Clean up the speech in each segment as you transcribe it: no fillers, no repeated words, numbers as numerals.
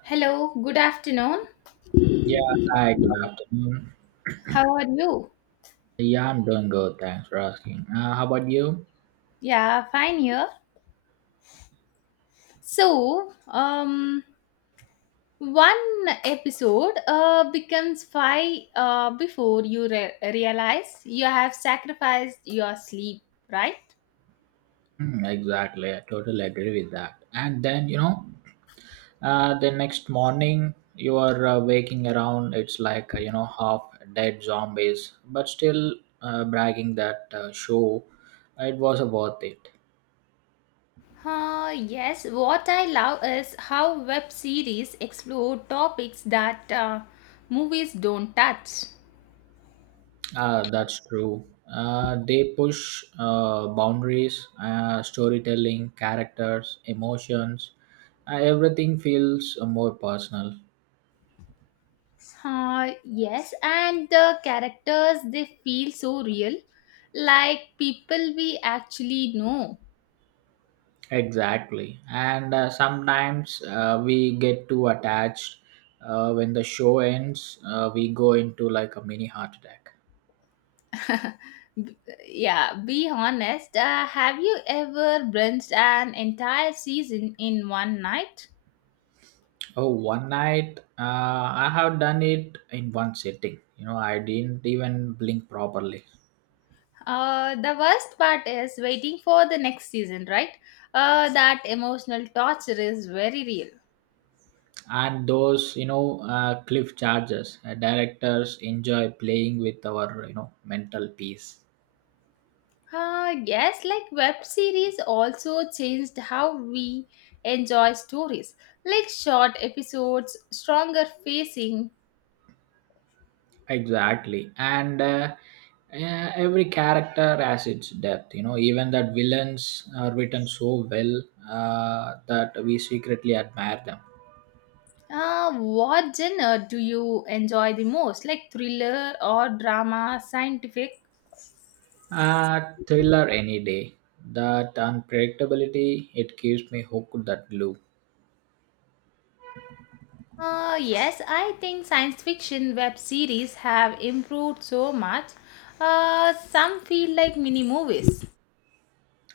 Hello, good afternoon. Yeah, hi, good afternoon. How are you? Yeah, I'm doing good. Thanks for asking. How about you? Yeah, fine here. So, one episode becomes five before you realize you have sacrificed your sleep, right? Hmm, exactly. I totally agree with that. And then, the next morning you are waking around, it's like, half dead zombies, but still bragging that show, it was worth it. Yes, what I love is how web series explore topics that movies don't touch. That's true. They push boundaries, storytelling, characters, emotions. Everything feels more personal. Yes, and the characters they feel so real, like people we actually know. Exactly. And sometimes we get too attached. When the show ends, we go into like a mini heart attack. B- yeah, be honest. Have you ever binged an entire season in one night? Oh, one night I have done it in one sitting. You know, I didn't even blink properly. The worst part is waiting for the next season, right? That emotional torture is very real. And those, cliff charges, directors enjoy playing with our, you know, mental peace. Yes, like web series also changed how we enjoy stories, like short episodes, stronger facing. Exactly. And every character has its depth. You know, even that villains are written so well that we secretly admire them. What genre do you enjoy the most, like thriller or drama, scientific? Thriller any day. That unpredictability, it keeps me hooked that glue. Yes, I think science fiction web series have improved so much. Some feel like mini movies.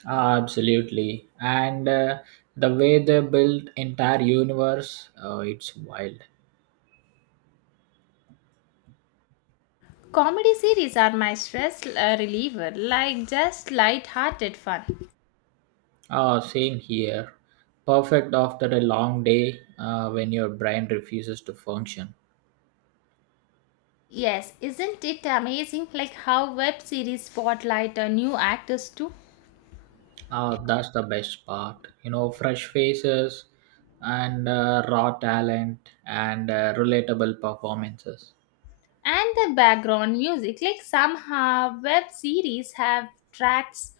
Absolutely. And the way they build entire universe, it's wild. Comedy series are my stress reliever, like just light-hearted fun. Oh, same here. Perfect after a long day when your brain refuses to function. Yes, isn't it amazing like how web series spotlight new actors too? That's the best part. You know, fresh faces and raw talent and relatable performances. And the background music, like somehow web series have tracks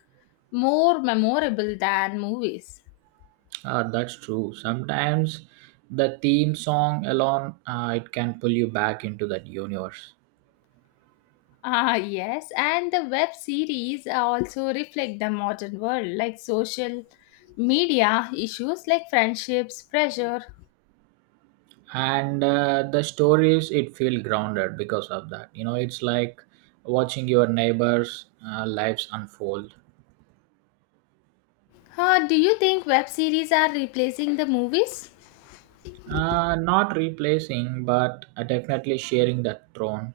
more memorable than movies. That's true. Sometimes the theme song alone it can pull you back into that universe. Ah, yes, and the web series also reflect the modern world, like social media issues like friendships, pressure. And the stories it feel grounded because of that. You know, it's like watching your neighbors' lives unfold. Do you think web series are replacing the movies? Not replacing, but definitely sharing that throne.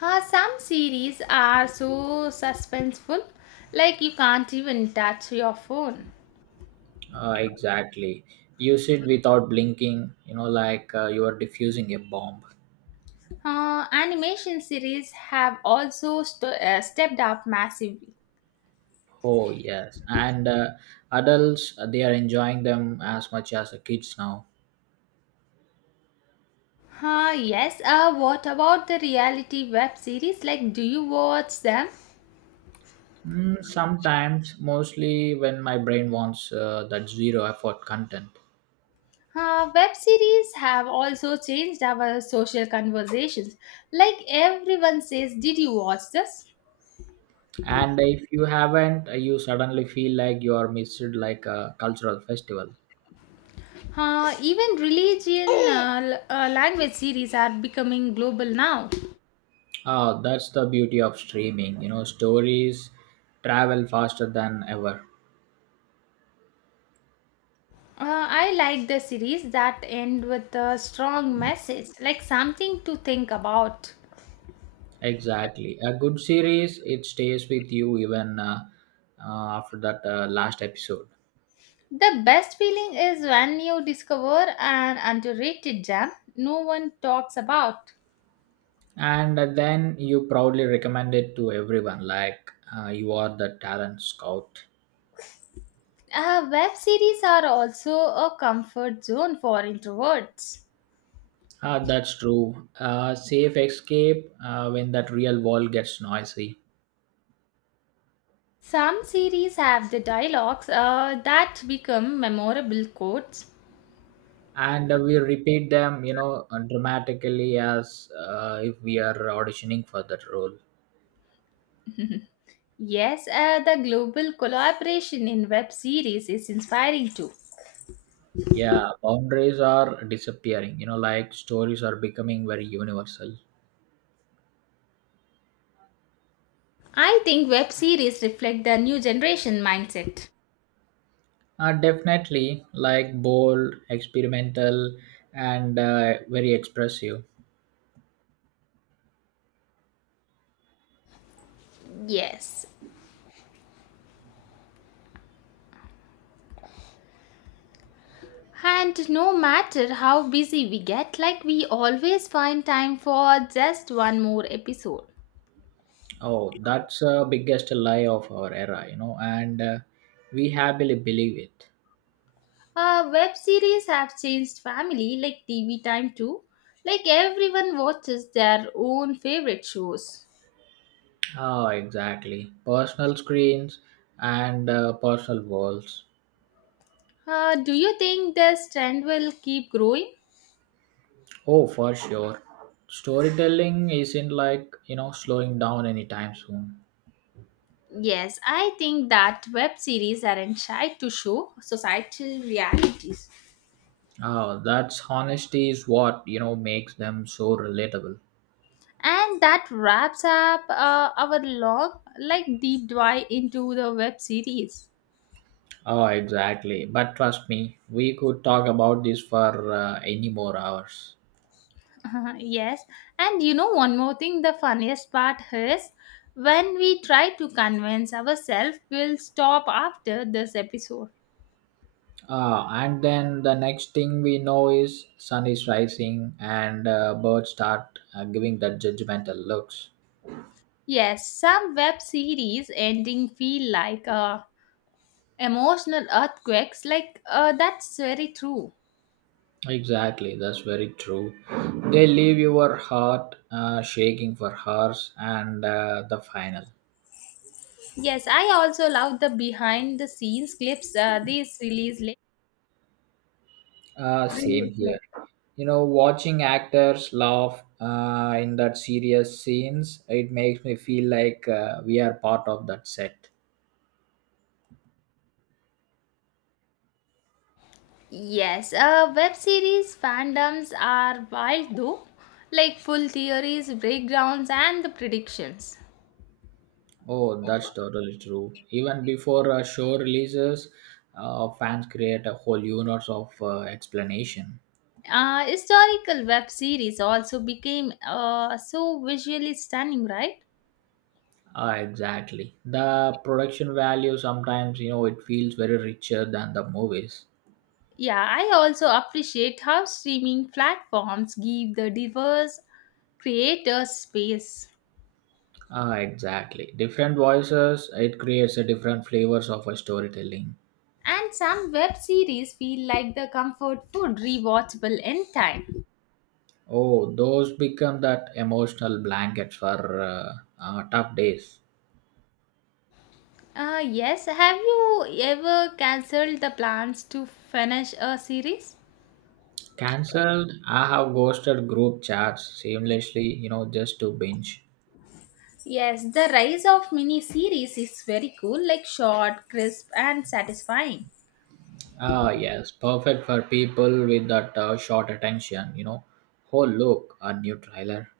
Some series are so suspenseful, like you can't even touch your phone. Exactly. Use it without blinking, you know, like you are diffusing a bomb. Animation series have also stepped up massively. Oh, yes. And adults, they are enjoying them as much as the kids now. Yes, what about the reality web series? Like, do you watch them? Mm, sometimes, mostly when my brain wants that zero effort content. Web series have also changed our social conversations. Like, everyone says, "Did you watch this?" And if you haven't, you suddenly feel like you are missed like a cultural festival. Even religion language series are becoming global now. Oh, that's the beauty of streaming, you know, stories travel faster than ever. I like the series that end with a strong message, like something to think about. Exactly. A good series, it stays with you even after that last episode. The best feeling is when you discover an underrated gem no one talks about. And then you proudly recommend it to everyone, like you are the talent scout. Web series are also a comfort zone for introverts. Ah, that's true. Safe escape when that real world gets noisy. Some series have the dialogues that become memorable quotes. And we repeat them, you know, dramatically as if we are auditioning for that role. Yes, the global collaboration in web series is inspiring too. Yeah, boundaries are disappearing, you know, like stories are becoming very universal. I think web series reflect the new generation mindset. Definitely, like bold, experimental, and very expressive. Yes. And no matter how busy we get, like we always find time for just one more episode. Oh, that's the biggest lie of our era, you know, and we happily believe it. Web series have changed family like TV time too. Like everyone watches their own favorite shows. Oh, exactly. Personal screens and personal walls. Do you think this trend will keep growing? Oh, for sure. Storytelling isn't like, you know, slowing down anytime soon. Yes, I think that web series aren't shy to show societal realities. Oh, that's honesty is what, you know, makes them so relatable. And that wraps up our long, like deep dive into the web series. Oh, exactly. But trust me, we could talk about this for any more hours. yes, and you know one more thing. The funniest part is when we try to convince ourselves we'll stop after this episode. Ah, and then the next thing we know is sun is rising and birds start giving that judgmental looks. Yes, some web series ending feel like emotional earthquakes. Like that's very true. Exactly, that's very true. They leave your heart shaking for hours and the final. Yes, I also love the behind the scenes clips. These release Same here. late. You know, watching actors laugh in that serious scenes, it makes me feel like we are part of that set. Yes, web series fandoms are wild though, like full theories, breakdowns, and the predictions. Oh, that's totally true. Even before a show releases, fans create a whole universe of explanation. Historical web series also became so visually stunning, right? Ah, exactly. The production value sometimes, you know, it feels very richer than the movies. Yeah, I also appreciate how streaming platforms give the diverse creators space. Ah, exactly. Different voices, it creates a different flavors of a storytelling. And some web series feel like the comfort food rewatchable in time. Oh, those become that emotional blankets for tough days. Yes, have you ever cancelled the plans to finish a series? Cancelled. I have ghosted group chats seamlessly, you know, just to binge. Yes, the rise of mini series is very cool, like short, crisp, and satisfying. Ah, yes, perfect for people with that short attention, you know. Oh, look, a new trailer.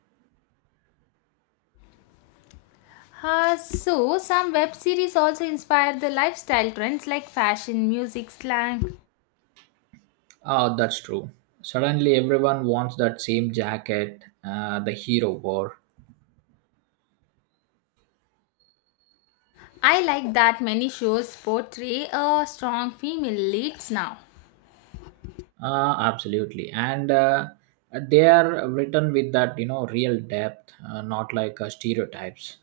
So, some web series also inspire the lifestyle trends like fashion, music, slang. Ah, that's true. Suddenly, everyone wants that same jacket the hero wore. I like that many shows portray a strong female leads now. Ah, absolutely. And they are written with that, you know, real depth, not like stereotypes.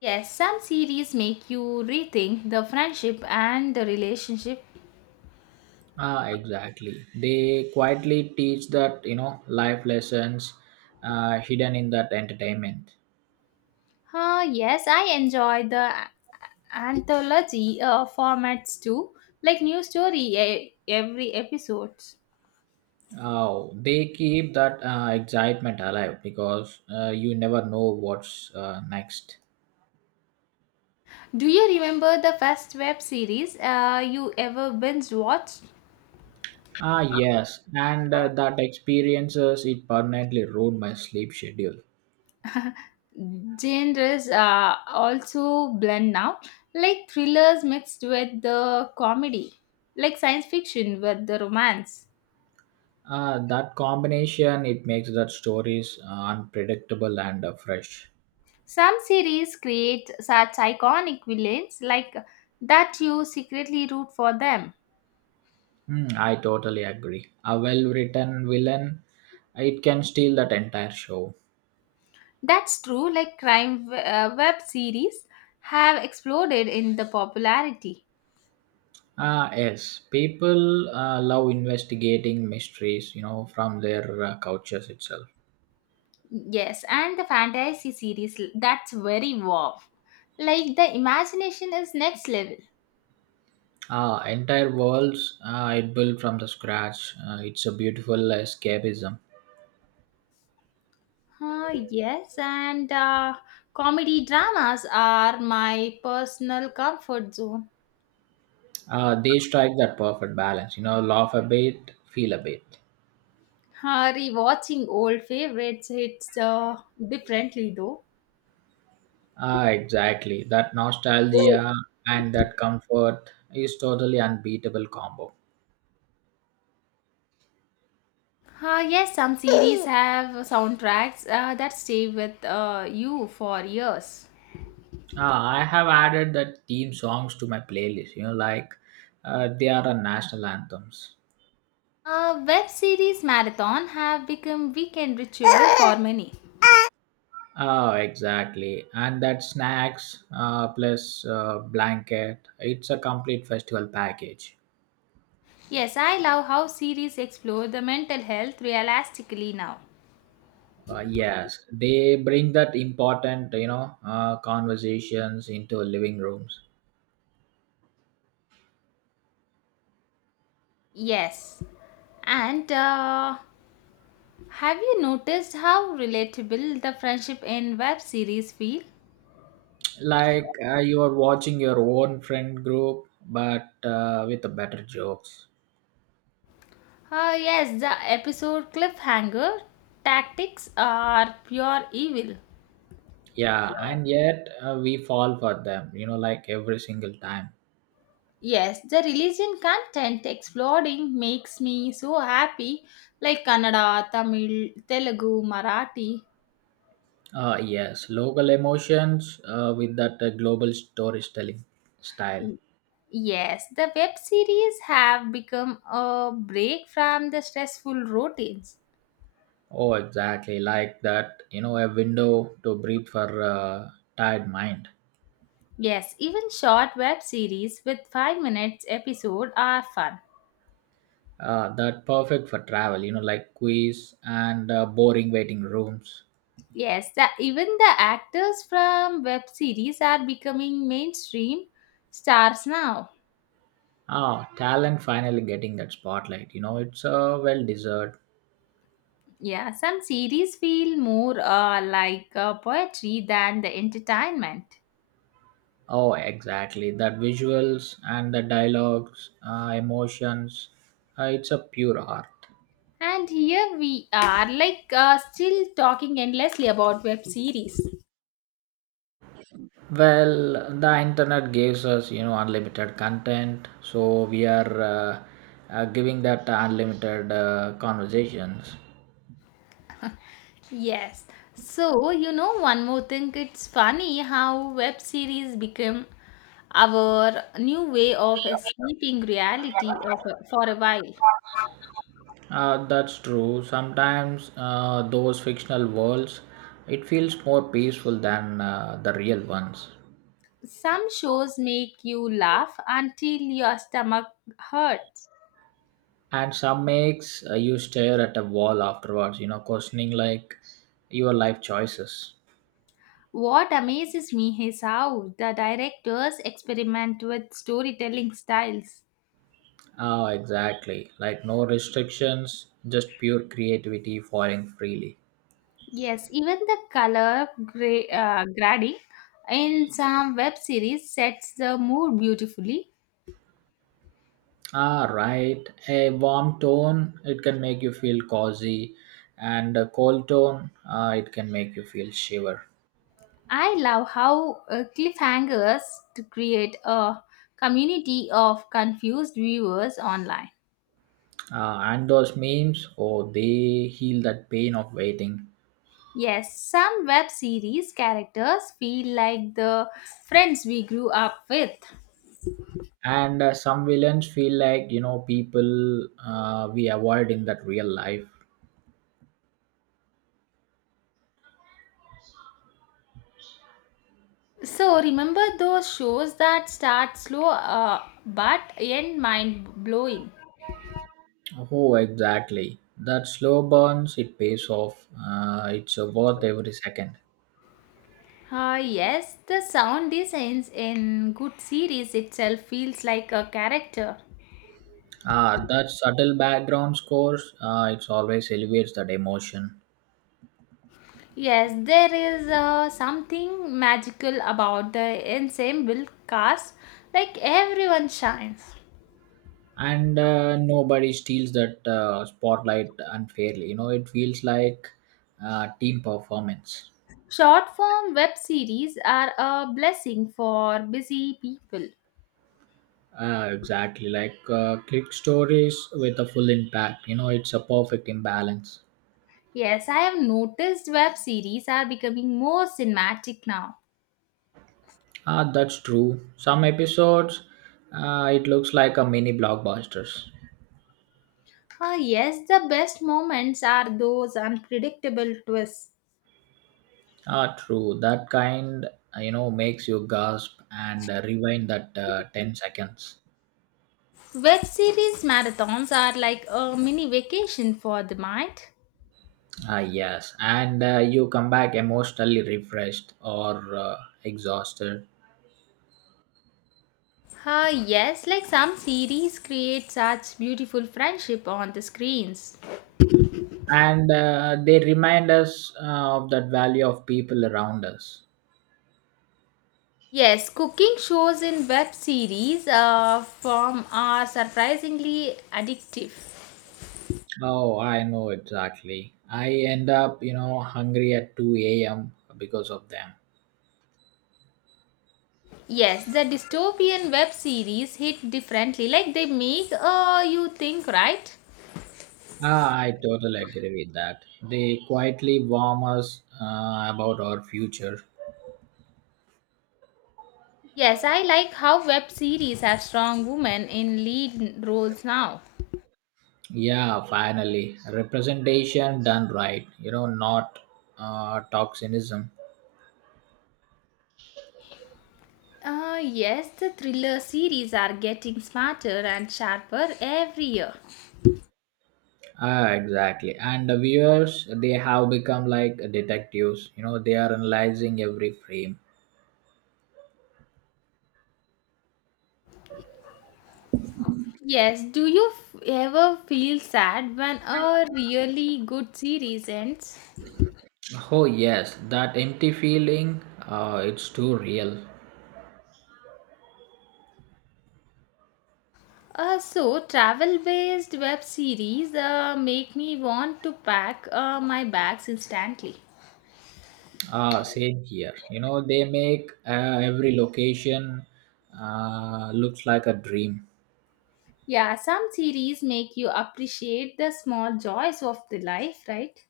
Yes, some series make you rethink the friendship and the relationship. Ah, exactly. They quietly teach that you know life lessons hidden in that entertainment. Yes, I enjoy the anthology formats too, like new story every episode. Oh, they keep that excitement alive because you never know what's next. Do you remember the first web series you ever binge watched? Ah, yes, and that experiences it permanently ruined my sleep schedule. Genres also blend now, like thrillers mixed with the comedy, like science fiction with the romance. That combination it makes that stories unpredictable and fresh. Some series create such iconic villains like that you secretly root for them. Hmm, I totally agree. A well-written villain, it can steal that entire show. That's true, like crime web series have exploded in the popularity. Ah, yes, people love investigating mysteries, you know, from their couches itself. Yes, and the fantasy series that's very wow. Like the imagination is next level. Ah, entire worlds it built from the scratch. It's a beautiful escapism. Yes, and comedy dramas are my personal comfort zone. They strike that perfect balance, you know, laugh a bit, feel a bit. Rewatching old favorites hits differently though. Ah, exactly. That nostalgia and that comfort is totally unbeatable combo. Yes, some series have soundtracks that stay with you for years. Ah, I have added that theme songs to my playlist, you know, like they are a national anthems. Web series marathon have become weekend ritual for many. Oh, exactly. And that snacks plus blanket, it's a complete festival package. Yes, I love how series explore the mental health realistically now. Yes, they bring that important, you know, conversations into living rooms. Yes, and have you noticed how relatable the friendship in web series feel? Like you are watching your own friend group, but with the better jokes. Yes, the episode cliffhanger tactics are pure evil. Yeah, and yet we fall for them, you know, like every single time. Yes, the religion content exploring makes me so happy, like Kannada, Tamil, Telugu, Marathi. Yes, local emotions with that global storytelling style. Yes, the web series have become a break from the stressful routines. Oh, exactly like that. You know, a window to breathe for a tired mind. Yes, even short web series with 5 minutes episode are fun. That perfect for travel. You know, like quiz and boring waiting rooms. Yes, even the actors from web series are becoming mainstream stars now. Ah, talent finally getting that spotlight. You know, it's well deserved. Yeah, some series feel more like poetry than the entertainment. Oh, exactly. That visuals and the dialogues, emotions. It's a pure art. And here we are, like still talking endlessly about web series. Well, the internet gives us, you know, unlimited content, so we are giving that unlimited conversations. Yes. So, you know, one more thing, it's funny how web series become our new way of escaping reality of, for a while. That's true. Sometimes those fictional worlds, it feels more peaceful than the real ones. Some shows make you laugh until your stomach hurts. And some makes you stare at a wall afterwards, you know, questioning like your life choices. What amazes me is how the directors experiment with storytelling styles. Ah, exactly. Like no restrictions, just pure creativity flowing freely. Yes, even the color grading in some web series sets the mood beautifully. Ah, right. A warm tone, it can make you feel cozy, and a cold tone, it can make you feel shiver. I love how cliffhangers to create a community of confused viewers online. And those memes, oh, they heal that pain of waiting. Yes, some web series characters feel like the friends we grew up with. And some villains feel like, you know, people we avoid in that real life. So remember those shows that start slow but end mind blowing. Oh, exactly. That slow burns, it pays off. It's worth every second. Ah yes, the sound designs in good series itself feels like a character. Ah, that subtle background scores, it always elevates that emotion. Yes, there is something magical about the ensemble cast, like everyone shines. And nobody steals that spotlight unfairly, you know, it feels like team performance. Short form web series are a blessing for busy people. Exactly, like click stories with a full impact, you know, it's a perfect imbalance. Yes, I have noticed web series are becoming more cinematic now. Ah, that's true, some episodes it looks like a mini blockbusters. Ah, yes, the best moments are those unpredictable twists. Ah, true, that kind you know makes you gasp and rewind that 10 seconds. Web series marathons are like a mini vacation for the mind. Ah, yes. And you come back emotionally refreshed or exhausted. Ah, yes, like some series create such beautiful friendship on the screens. And they remind us of that value of people around us. Yes, cooking shows in web series form are surprisingly addictive. Oh, I know exactly. I end up, you know, hungry at 2 a.m. because of them. Yes, the dystopian web series hit differently, like they make you think, right? Ah, I totally agree with that. They quietly warn us about our future. Yes, I like how web series have strong women in lead roles now. Yeah, finally, representation done right. You know, not toxism. Yes, the thriller series are getting smarter and sharper every year. Ah, exactly. And the viewers, they have become like detectives. You know, they are analyzing every frame. Yes, do you ever feel sad when a really good series ends? Oh yes, that empty feeling, it's too real. So, travel based web series make me want to pack my bags instantly. Ah, same here. You know, they make every location looks like a dream. Yeah, some series make you appreciate the small joys of the life, right?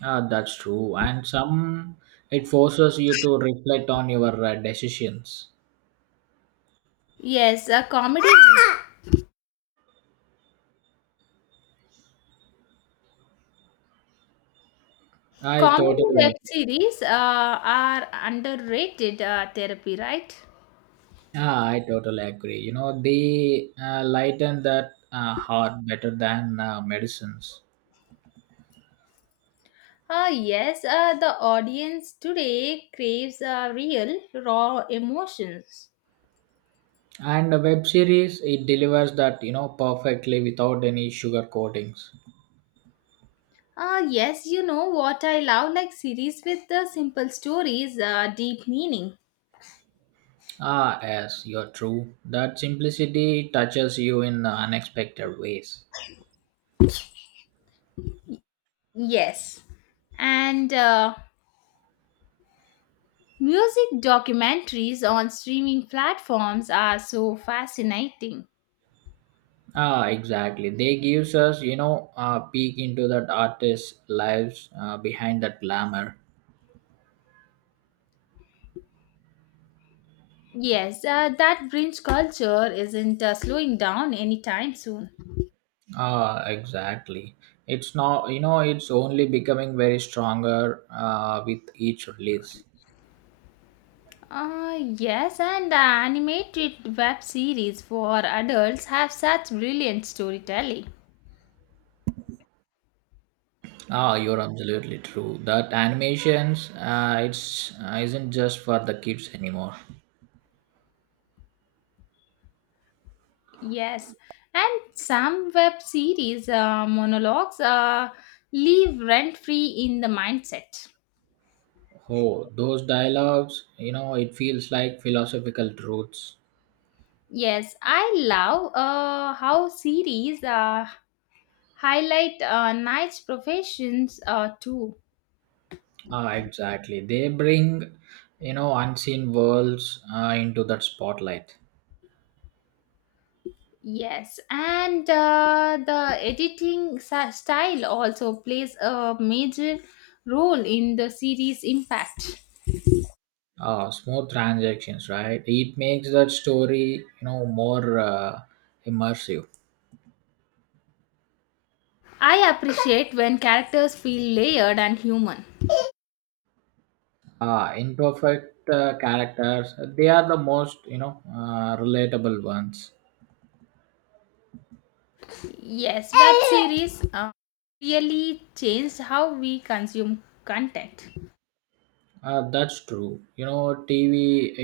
Ah, that's true. And some, it forces you to reflect on your decisions. Yes, a comedy I Comedy totally. web series are underrated therapy, right? Yeah, I totally agree. You know, they lighten that heart better than medicines. Yes, the audience today craves real, raw emotions. And a web series, it delivers that, you know, perfectly without any sugar coatings. Yes, you know what I love like series with the simple stories, deep meaning. Ah, yes, you're true. That simplicity touches you in unexpected ways. Yes. And music documentaries on streaming platforms are so fascinating. Ah, exactly. They gives us, you know, a peek into that artist's lives behind that glamour. Yes, that bridge culture isn't slowing down anytime soon. Ah, exactly. It's now you know it's only becoming very stronger with each release. Yes, and the animated web series for adults have such brilliant storytelling. Ah, you're absolutely true. That animations, it's isn't just for the kids anymore. Yes, and some web series monologues leave rent free in the mindset. Oh, those dialogues, you know, it feels like philosophical truths. Yes, I love how series highlight nice professions too. Ah, exactly. They bring, you know, unseen worlds into that spotlight. Yes, and the editing style also plays a major role in the series' impact. Ah, smooth transactions, right? It makes that story, you know, more immersive. I appreciate when characters feel layered and human. Imperfect characters, they are the most, you know, relatable ones. Yes, web series really changed how we consume content. That's true, you know, tv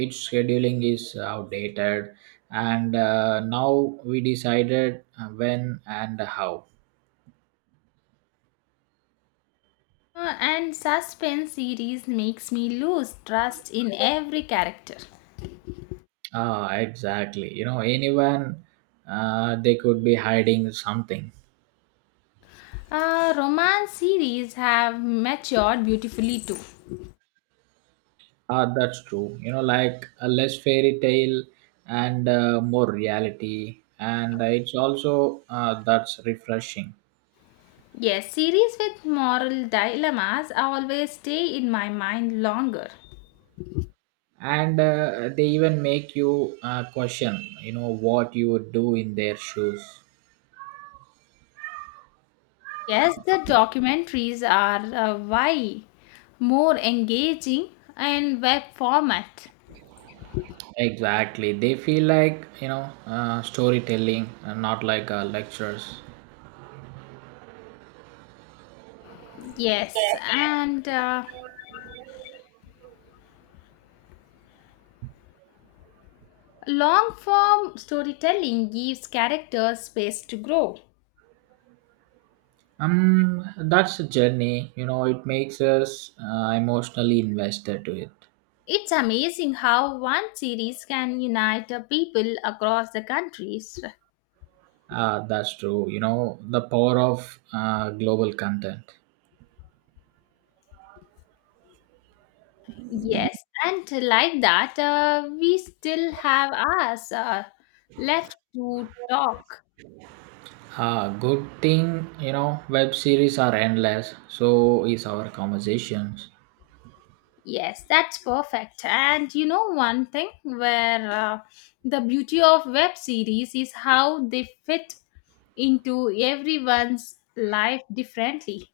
its scheduling is outdated, and now we decided when and how. And suspense series makes me lose trust in every character. Ah exactly, you know anyone they could be hiding something. Romance series have matured beautifully too. Ah, that's true, you know, like a less fairy tale and more reality, and it's also that's refreshing. Yes, series with moral dilemmas always stay in my mind longer. And they even make you question you know what you would do in their shoes. Yes, the documentaries are why more engaging and web format. Exactly, they feel like, you know, storytelling and not like lectures. Yes, and long form storytelling gives characters space to grow. um that's a journey, you know, it makes us emotionally invested to it. It's amazing how one series can unite people across the countries. That's true, you know, the power of global content. Yes, and like that, we still have us left to talk. Good thing, you know, web series are endless, so is our conversations. Yes, that's perfect. And you know, one thing where the beauty of web series is how they fit into everyone's life differently.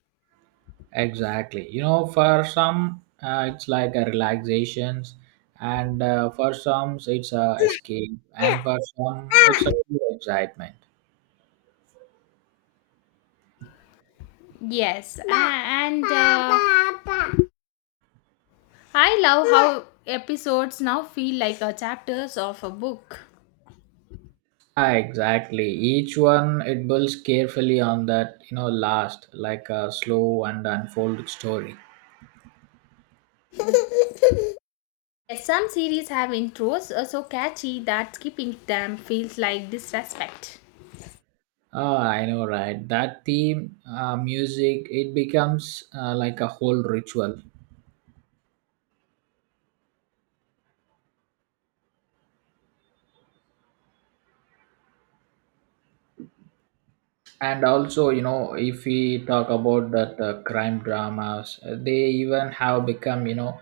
Exactly. You know, for some, it's like a relaxations, and for some, it's a escape, and for some, it's a pure excitement. Yes, and I love how episodes now feel like chapters of a book. Ah, exactly. Each one it builds carefully on that, you know, last like a slow and unfolded story. Yes, some series have intros so catchy that skipping them feels like disrespect. Ah, I know, right? That theme, music, it becomes like a whole ritual. And also, you know, if we talk about that crime dramas, they even have become, you know,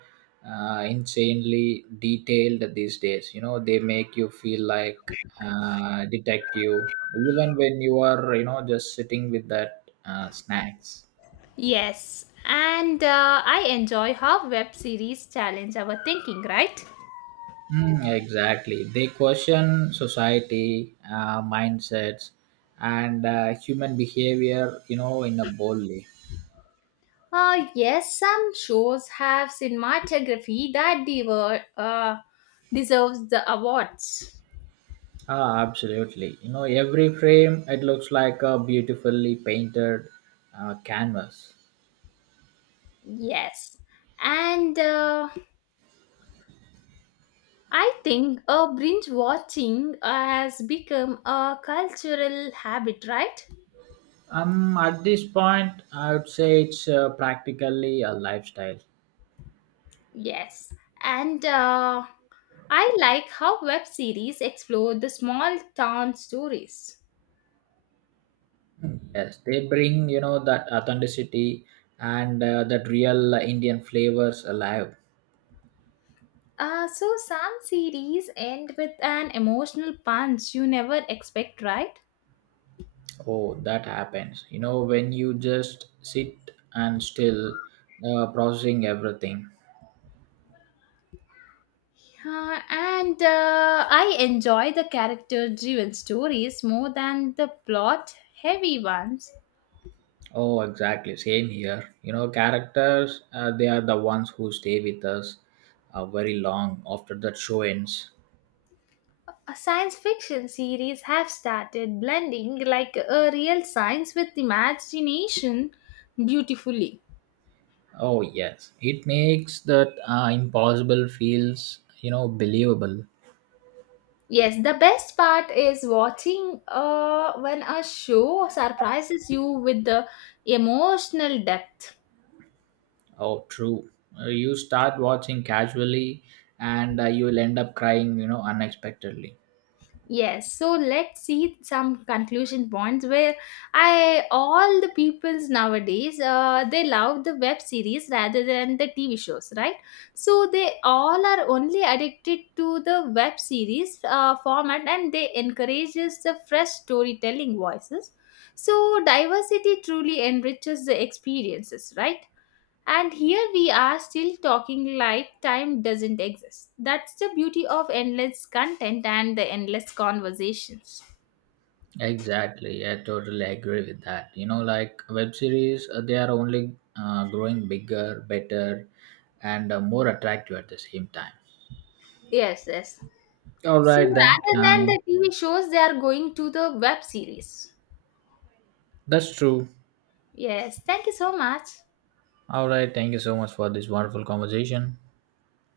insanely detailed these days, you know, they make you feel like detective even when you are, you know, just sitting with that snacks. Yes, and I enjoy how web series challenge our thinking, right? Mm, exactly. They question society, mindsets, and human behavior, you know, in a boldly. Yes, some shows have cinematography that deserves the awards. Ah, absolutely. You know, every frame it looks like a beautifully painted canvas. Yes, and I think binge watching has become a cultural habit, right? At this point, I would say it's practically a lifestyle. Yes, and I like how web series explore the small town stories. Yes, they bring, you know, that authenticity and that real Indian flavors alive. So some series end with an emotional punch you never expect, right? Oh, that happens. You know, when you just sit and still processing everything. And I enjoy the character-driven stories more than the plot-heavy ones. Oh, exactly. Same here. You know, characters, they are the ones who stay with us very long after that show ends. Science fiction series have started blending like a real science with imagination beautifully. Oh, yes. It makes that impossible feels, you know, believable. Yes, the best part is watching when a show surprises you with the emotional depth. Oh, true. You start watching casually and you'll end up crying, you know, unexpectedly. Yes, so let's see some conclusion points where I all the peoples nowadays they love the web series rather than the TV shows, right? So they all are only addicted to the web series format, and they encourages the fresh storytelling voices. So diversity truly enriches the experiences, right? And here we are still talking like time doesn't exist. That's the beauty of endless content and the endless conversations. Exactly. I totally agree with that. You know, like web series, they are only growing bigger, better, and more attractive at the same time. Yes, yes. All So right then. rather than the TV shows, they are going to the web series. That's true. Yes, thank you so much. All right. Thank you so much for this wonderful conversation.